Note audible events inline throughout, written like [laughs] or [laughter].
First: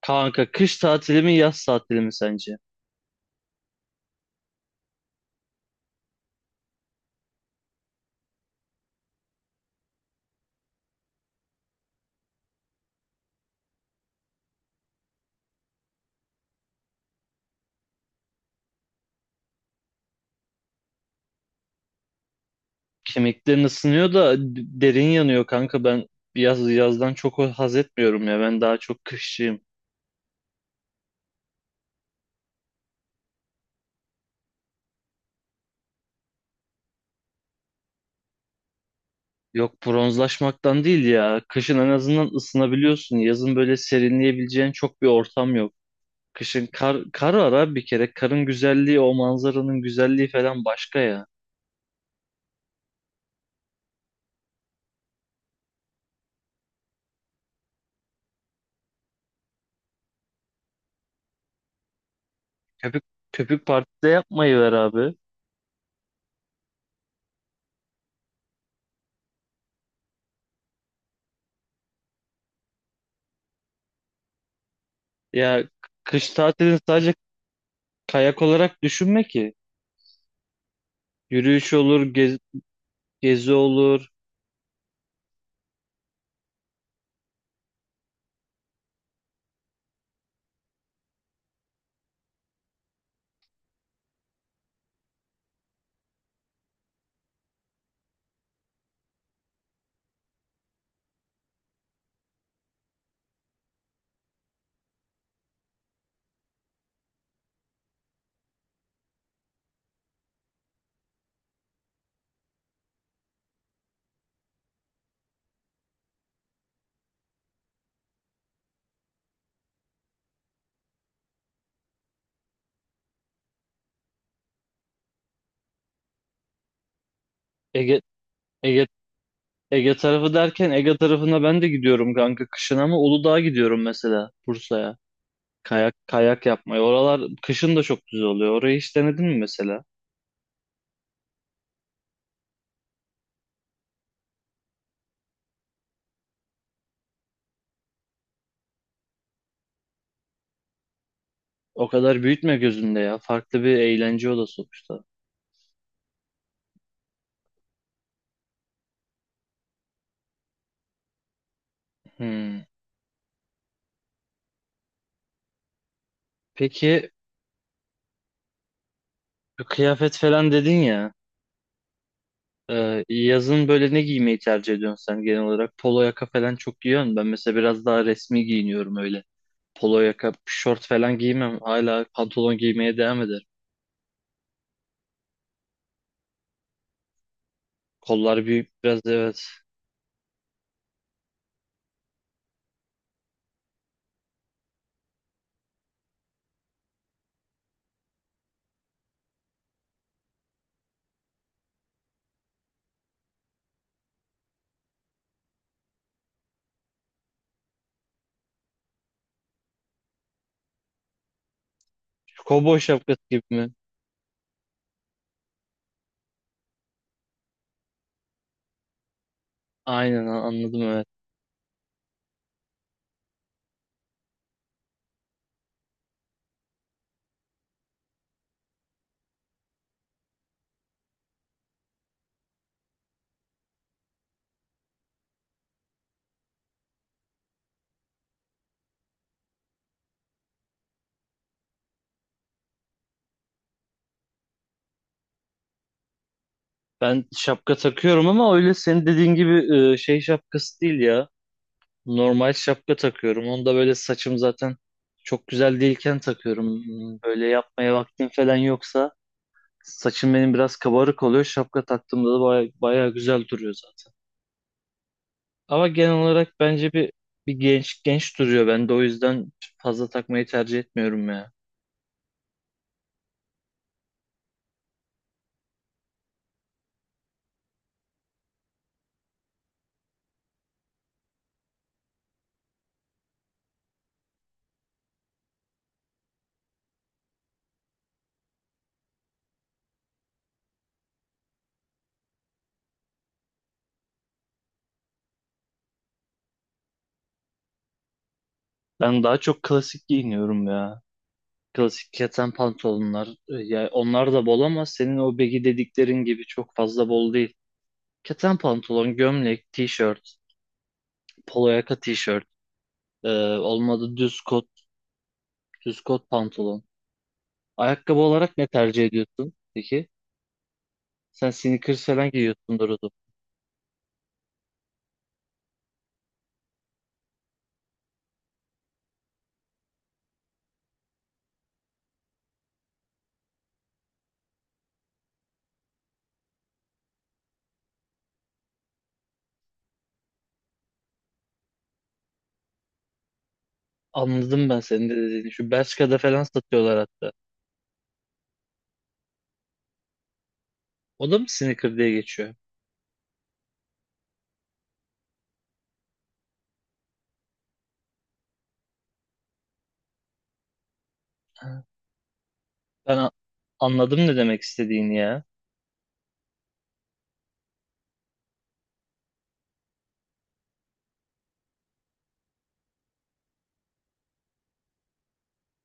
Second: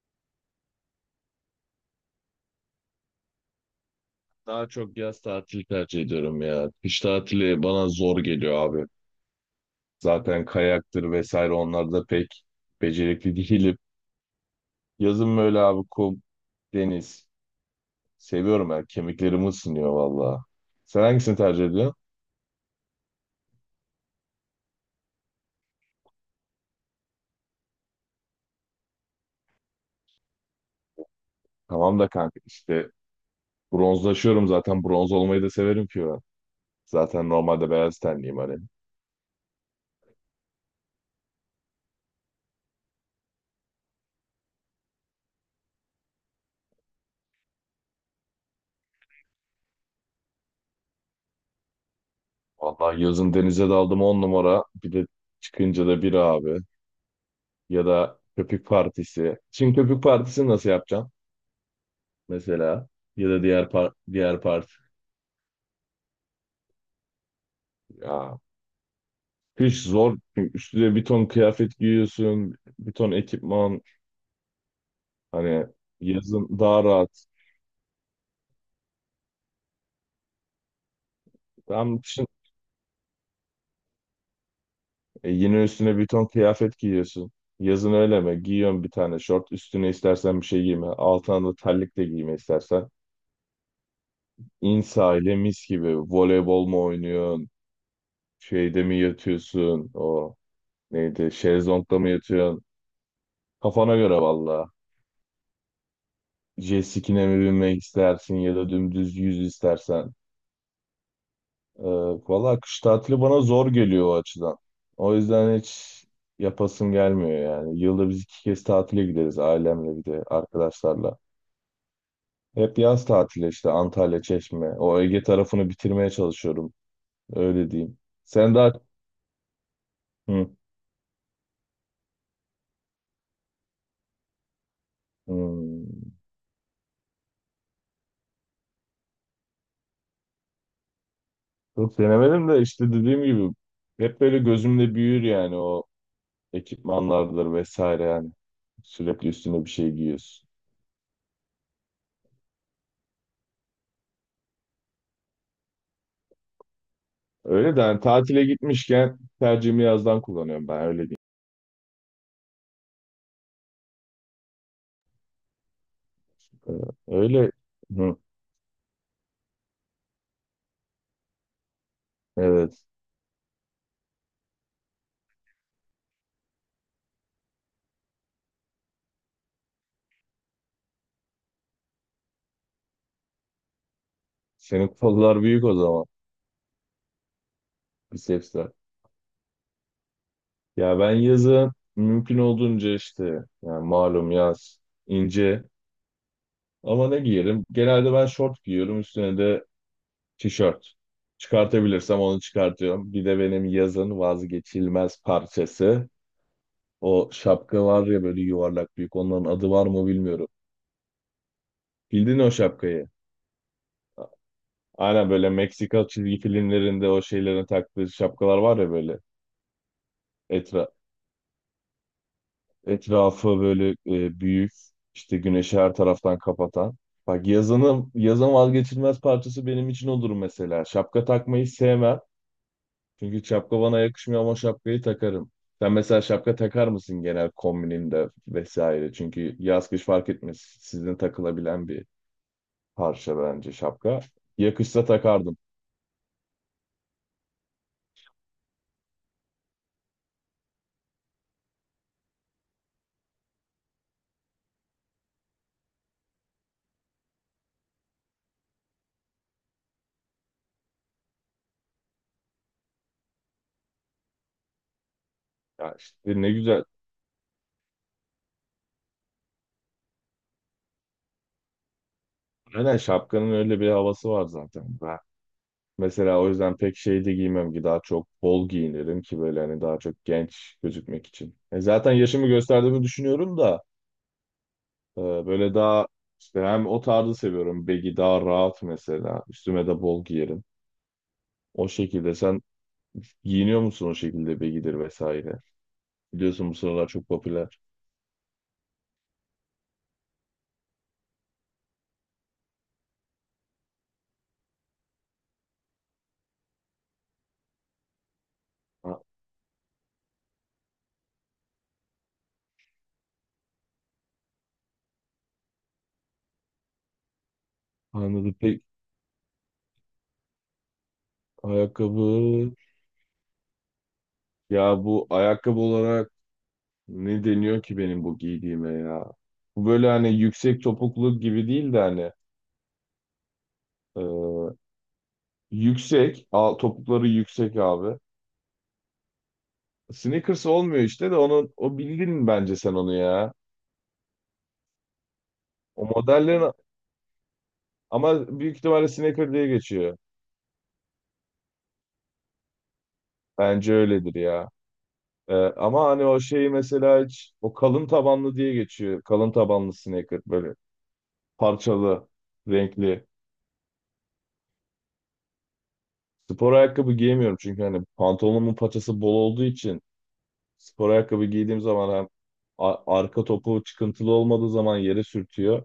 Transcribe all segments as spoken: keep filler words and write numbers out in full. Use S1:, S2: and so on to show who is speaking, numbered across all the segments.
S1: Kanka kış tatili mi yaz tatili mi sence?
S2: Daha çok yaz tatili tercih ediyorum ya. Kış tatili bana zor geliyor abi. Zaten kayaktır vesaire onlar da pek becerikli değilim. Yazın böyle abi kum, deniz. Seviyorum ben. Kemiklerim ısınıyor valla. Sen hangisini tercih ediyorsun?
S1: Kemiklerin ısınıyor da derin yanıyor kanka ben yaz yazdan çok haz etmiyorum ya, ben daha çok kışçıyım.
S2: Tamam da kanka işte bronzlaşıyorum zaten. Bronz olmayı da severim ki ben. Zaten normalde beyaz tenliyim hani.
S1: Yok, bronzlaşmaktan değil ya. Kışın en azından ısınabiliyorsun. Yazın böyle serinleyebileceğin çok bir ortam yok. Kışın kar, kar var abi bir kere. Karın güzelliği, o manzaranın güzelliği falan başka ya.
S2: Vallahi yazın denize daldım on numara. Bir de çıkınca da bir abi. Ya da köpük partisi. Şimdi köpük partisini nasıl yapacağım? mesela?
S1: Köpük,
S2: Ya da
S1: köpük
S2: diğer par
S1: partide
S2: diğer
S1: yapmayı
S2: parti.
S1: ver abi.
S2: Ya kış zor. Çünkü Üstüne bir ton kıyafet giyiyorsun. Bir ton ekipman.
S1: Ya
S2: Hani
S1: kış
S2: yazın
S1: tatilini
S2: daha
S1: sadece
S2: rahat.
S1: kayak olarak düşünme ki. Yürüyüş olur,
S2: Tam düşün.
S1: gez, gezi olur.
S2: E, yine üstüne bir ton kıyafet giyiyorsun. Yazın öyle mi? Giyiyorsun bir tane şort. Üstüne istersen bir şey giyme. Altına da terlik de giyme istersen. İn sahile mis gibi. Voleybol mu oynuyorsun? Şeyde mi yatıyorsun? O neydi? Şezlongda mı yatıyorsun? Kafana göre valla. Jet ski'ne mi binmek istersin ya da dümdüz yüz istersen. Ee, Valla kış tatili bana zor geliyor o açıdan. O yüzden hiç yapasım gelmiyor yani. Yılda biz iki kez tatile gideriz ailemle bir de arkadaşlarla. Hep yaz tatili işte Antalya, Çeşme. O Ege tarafını bitirmeye çalışıyorum. Öyle diyeyim.
S1: Ege
S2: Sen daha...
S1: Ege Ege tarafı
S2: Hı,
S1: derken Ege tarafına ben de gidiyorum kanka kışın, ama Uludağ'a gidiyorum mesela, Bursa'ya.
S2: hı.
S1: Kayak kayak yapmaya. Oralar kışın da çok güzel oluyor. Orayı hiç denedin mi mesela?
S2: Çok denemedim de işte dediğim gibi hep böyle gözümde büyür yani o ekipmanlardır vesaire yani. Sürekli üstüne bir şey giyiyorsun.
S1: O kadar büyütme gözünde ya. Farklı bir eğlence o da sonuçta.
S2: Öyle de yani tatile gitmişken tercihimi yazdan kullanıyorum ben öyle.
S1: Hmm.
S2: Ee,
S1: Peki,
S2: Öyle. Hı,
S1: kıyafet falan dedin ya.
S2: evet.
S1: Ee, yazın böyle ne giymeyi tercih ediyorsun sen genel olarak? Polo yaka falan çok giyiyorsun. Ben mesela biraz daha resmi giyiniyorum öyle. Polo yaka, şort falan giymem. Hala pantolon giymeye devam ederim.
S2: Senin kollar büyük o zaman.
S1: Kollar
S2: Bisepsler.
S1: büyük biraz, evet.
S2: Ya ben yazın mümkün olduğunca işte yani malum yaz ince ama ne giyerim? Genelde ben şort giyiyorum üstüne de tişört. Çıkartabilirsem onu çıkartıyorum. Bir de benim yazın vazgeçilmez parçası. O şapka var ya böyle yuvarlak büyük. Onların adı var mı bilmiyorum. Bildin
S1: Şu
S2: o
S1: kovboy
S2: şapkayı.
S1: şapkası gibi mi?
S2: Aynen böyle Meksika çizgi filmlerinde o şeylerin taktığı şapkalar var ya böyle.
S1: Aynen, a- anladım,
S2: Etra
S1: evet.
S2: Etrafı böyle e, büyük, işte güneşi her taraftan kapatan. Bak yazının yazın vazgeçilmez parçası benim için odur mesela. Şapka takmayı sevmem. Çünkü şapka bana yakışmıyor ama şapkayı takarım. Sen mesela şapka takar mısın genel kombininde vesaire? Çünkü yaz kış fark etmez. Sizin takılabilen bir parça bence şapka. Yakışsa takardım.
S1: Ben şapka takıyorum ama öyle senin dediğin gibi e, şey şapkası değil ya. Normal şapka takıyorum. Onu da böyle saçım zaten çok güzel değilken takıyorum. Hmm. Böyle yapmaya vaktim falan yoksa saçım benim biraz kabarık oluyor. Şapka taktığımda da baya, baya güzel duruyor zaten. Ama
S2: Ya
S1: genel
S2: işte ne
S1: olarak
S2: güzel.
S1: bence bir bir genç genç duruyor. Ben de o yüzden fazla takmayı tercih etmiyorum ya.
S2: Aynen şapkanın öyle bir havası var zaten. Mesela o yüzden pek şey de giymem ki daha çok bol giyinirim ki böyle hani daha çok genç gözükmek için. E zaten yaşımı gösterdiğimi düşünüyorum da e, böyle daha işte hem o tarzı seviyorum. Baggy daha rahat mesela. Üstüme de bol giyerim. O şekilde sen giyiniyor musun o şekilde baggy'dir vesaire. Biliyorsun bu sıralar çok popüler.
S1: Ben daha çok klasik giyiniyorum ya. Klasik keten pantolonlar. e, Yani onlar da bol ama senin o begi dediklerin gibi çok fazla bol değil. Keten pantolon,
S2: A-
S1: gömlek, tişört, polo yaka tişört, e, olmadı düz kot, düz kot pantolon. Ayakkabı
S2: Anladım.
S1: olarak ne
S2: Peki
S1: tercih ediyorsun peki? Sen sneakers falan
S2: ayakkabı.
S1: giyiyorsundur o zaman.
S2: Ya bu ayakkabı olarak ne deniyor ki benim bu giydiğime ya? Bu böyle hani yüksek topuklu gibi değil de hani ee, Yüksek. Al, topukları yüksek abi. Sneakers olmuyor işte de onu o bildin bence sen onu ya.
S1: Anladım ben senin de dediğini. Şu
S2: O
S1: Bershka'da falan
S2: modellerin
S1: satıyorlar hatta.
S2: ama büyük ihtimalle sneaker diye geçiyor.
S1: O da mı sneaker diye geçiyor?
S2: Bence öyledir ya. Ee, ama hani o şeyi mesela hiç o kalın tabanlı diye geçiyor. Kalın tabanlı sneaker böyle
S1: Ha,
S2: parçalı,
S1: ben
S2: renkli.
S1: a- anladım ne demek istediğini ya.
S2: Spor ayakkabı giyemiyorum çünkü hani pantolonumun paçası bol olduğu için spor ayakkabı giydiğim zaman hem a- arka topu çıkıntılı olmadığı zaman yere sürtüyor.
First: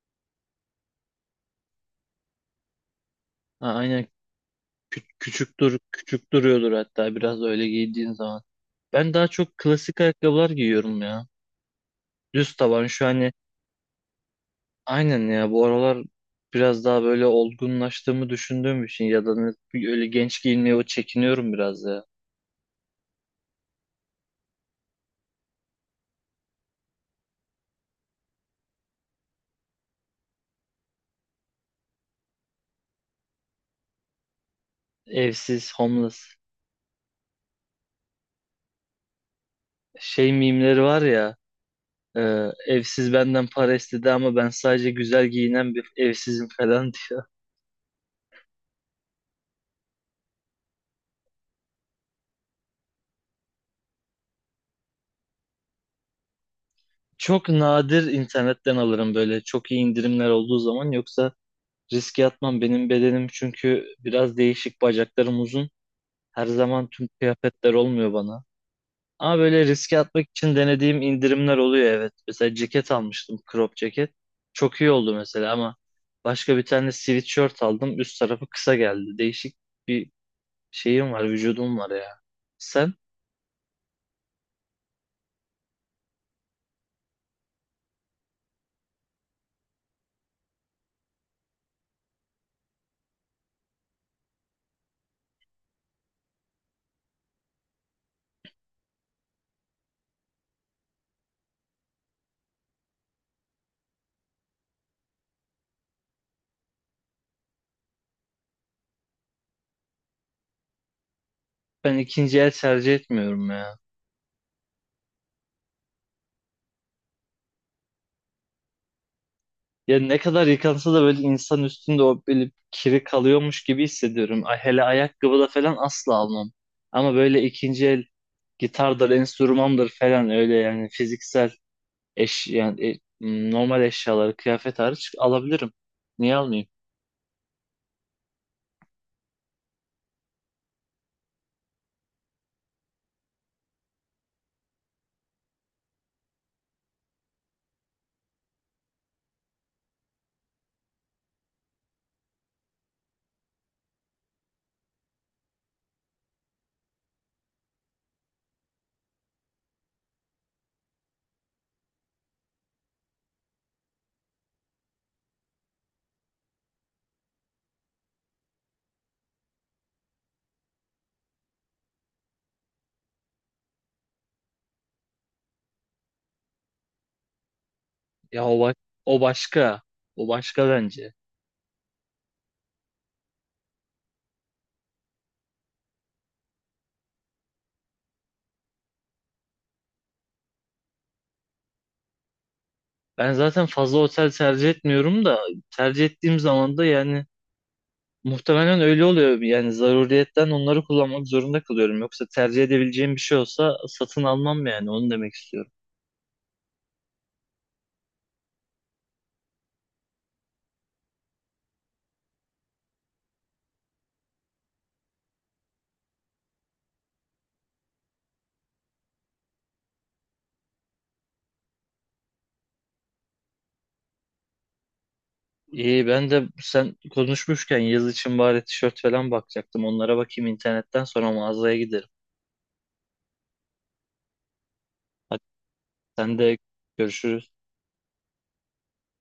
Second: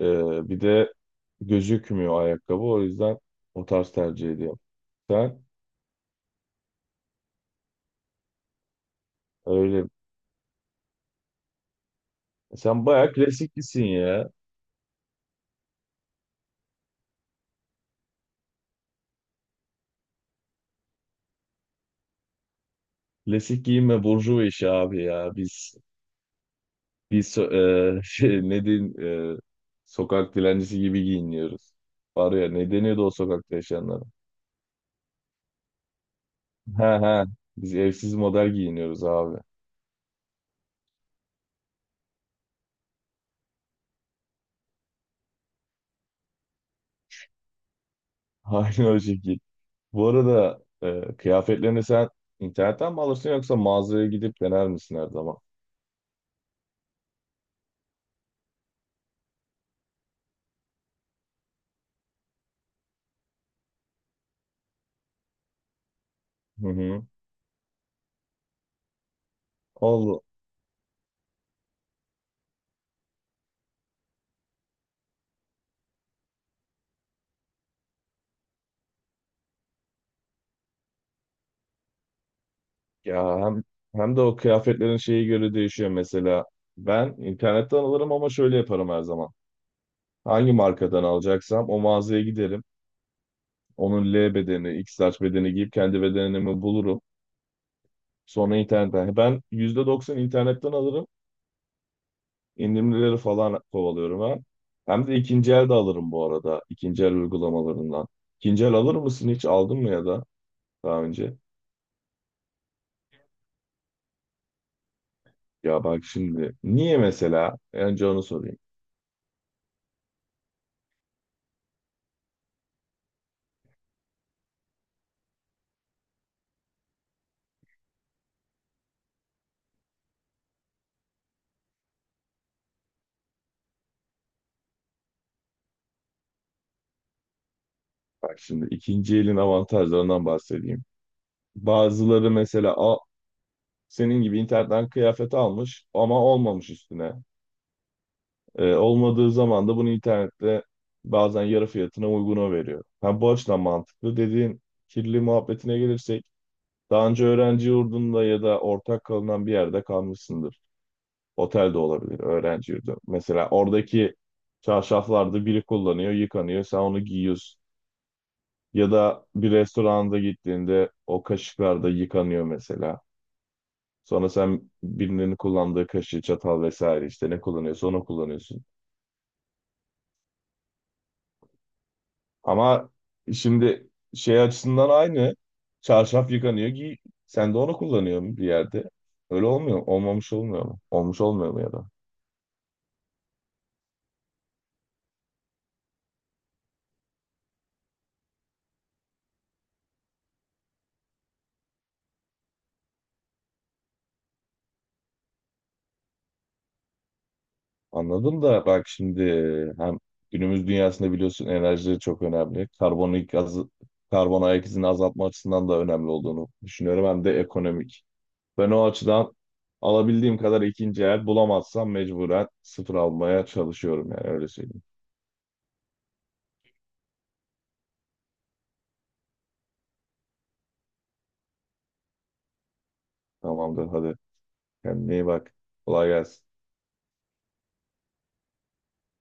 S2: Ee, bir de gözükmüyor ayakkabı. O yüzden
S1: Ha,
S2: o tarz
S1: aynen.
S2: tercih ediyorum.
S1: Kü-
S2: Sen
S1: küçük dur küçük duruyordur hatta biraz öyle giydiğin zaman. Ben daha çok
S2: öyle.
S1: klasik ayakkabılar giyiyorum ya. Düz taban
S2: Sen
S1: şu
S2: bayağı
S1: hani,
S2: klasiklisin ya.
S1: aynen ya, bu aralar biraz daha böyle olgunlaştığımı düşündüğüm için ya da ne- öyle genç giyinmeye o çekiniyorum biraz ya.
S2: Klasik giyinme burjuva işi abi ya. Biz biz so- e, [laughs] şey, ne diyeyim, e, sokak dilencisi gibi giyiniyoruz. Var ya ne deniyordu o sokakta yaşayanlara?
S1: Evsiz, homeless
S2: He he. Biz evsiz model giyiniyoruz abi.
S1: şey mimleri var ya, e, evsiz benden para istedi ama ben sadece güzel giyinen bir evsizim falan [laughs] diyor.
S2: [laughs] Aynı o şekil. Bu arada e, kıyafetlerini sen internetten mi alırsın yoksa mağazaya gidip dener misin her zaman?
S1: Çok nadir internetten alırım, böyle çok iyi indirimler olduğu zaman, yoksa riske atmam. Benim bedenim çünkü biraz değişik, bacaklarım uzun. Her
S2: Hı
S1: zaman
S2: hı.
S1: tüm kıyafetler olmuyor bana. Ama böyle riske
S2: Allah.
S1: atmak için denediğim indirimler oluyor, evet. Mesela ceket almıştım, crop ceket. Çok iyi oldu mesela, ama başka bir tane sweatshirt aldım. Üst tarafı kısa geldi. Değişik bir şeyim var, vücudum var ya. Sen?
S2: Ya hem, hem de o kıyafetlerin şeyi göre değişiyor mesela. Ben internetten alırım ama şöyle yaparım her zaman. Hangi markadan alacaksam o mağazaya giderim. Onun L bedeni, X large bedeni giyip kendi bedenimi bulurum. Sonra internetten. hani Ben yüzde doksan internetten alırım. İndirimleri falan kovalıyorum ha. Hem de ikinci el de alırım bu arada. İkinci el uygulamalarından. İkinci el alır mısın hiç? Aldın mı ya da daha önce?
S1: Ben ikinci el tercih etmiyorum ya.
S2: Ya bak şimdi. Niye mesela? Önce onu sorayım.
S1: Ya ne kadar yıkansa da böyle insan üstünde o böyle kiri kalıyormuş gibi hissediyorum. Ay, hele ayakkabı da falan asla almam. Ama böyle ikinci el gitardır, enstrümandır falan, öyle yani fiziksel Eş, yani e, normal eşyaları kıyafet hariç alabilirim. Niye almayayım?
S2: Bak şimdi ikinci elin avantajlarından bahsedeyim. Bazıları mesela a, senin gibi internetten kıyafet almış ama olmamış üstüne. Ee, olmadığı zaman da bunu internette bazen yarı fiyatına uyguna veriyor. Ha, bu açıdan mantıklı. Dediğin kirli muhabbetine gelirsek daha önce öğrenci yurdunda ya da ortak kalınan bir yerde kalmışsındır. Otel de olabilir, öğrenci yurdu. Mesela oradaki çarşaflarda biri kullanıyor, yıkanıyor. Sen onu giyiyorsun. Ya da bir restoranda gittiğinde o kaşıklar da yıkanıyor mesela. Sonra sen birinin kullandığı kaşığı, çatal vesaire işte ne kullanıyorsa onu
S1: Ya o,
S2: kullanıyorsun.
S1: ba- o başka. O başka bence.
S2: Ama şimdi şey açısından aynı. Çarşaf yıkanıyor ki sen de onu kullanıyorsun bir yerde. Öyle olmuyor. mu? Olmamış olmuyor mu? Olmuş olmuyor mu ya da?
S1: Ben zaten fazla otel tercih etmiyorum da tercih ettiğim zaman da yani muhtemelen öyle oluyor. Yani zaruriyetten onları kullanmak zorunda kalıyorum. Yoksa tercih edebileceğim bir şey olsa satın almam, yani onu demek istiyorum.
S2: Anladım da bak şimdi hem günümüz dünyasında biliyorsun enerji çok önemli. Karbonik gazı, karbon ayak izini azaltma açısından da önemli olduğunu düşünüyorum. Hem de ekonomik. Ben o açıdan alabildiğim kadar ikinci el bulamazsam mecburen sıfır almaya çalışıyorum yani öyle söyleyeyim.
S1: İyi, ben de sen konuşmuşken yaz için bari tişört falan bakacaktım. Onlara bakayım internetten, sonra mağazaya giderim.
S2: Tamamdır hadi kendine iyi
S1: Hadi
S2: bak. Kolay
S1: sen
S2: gelsin.
S1: de, görüşürüz.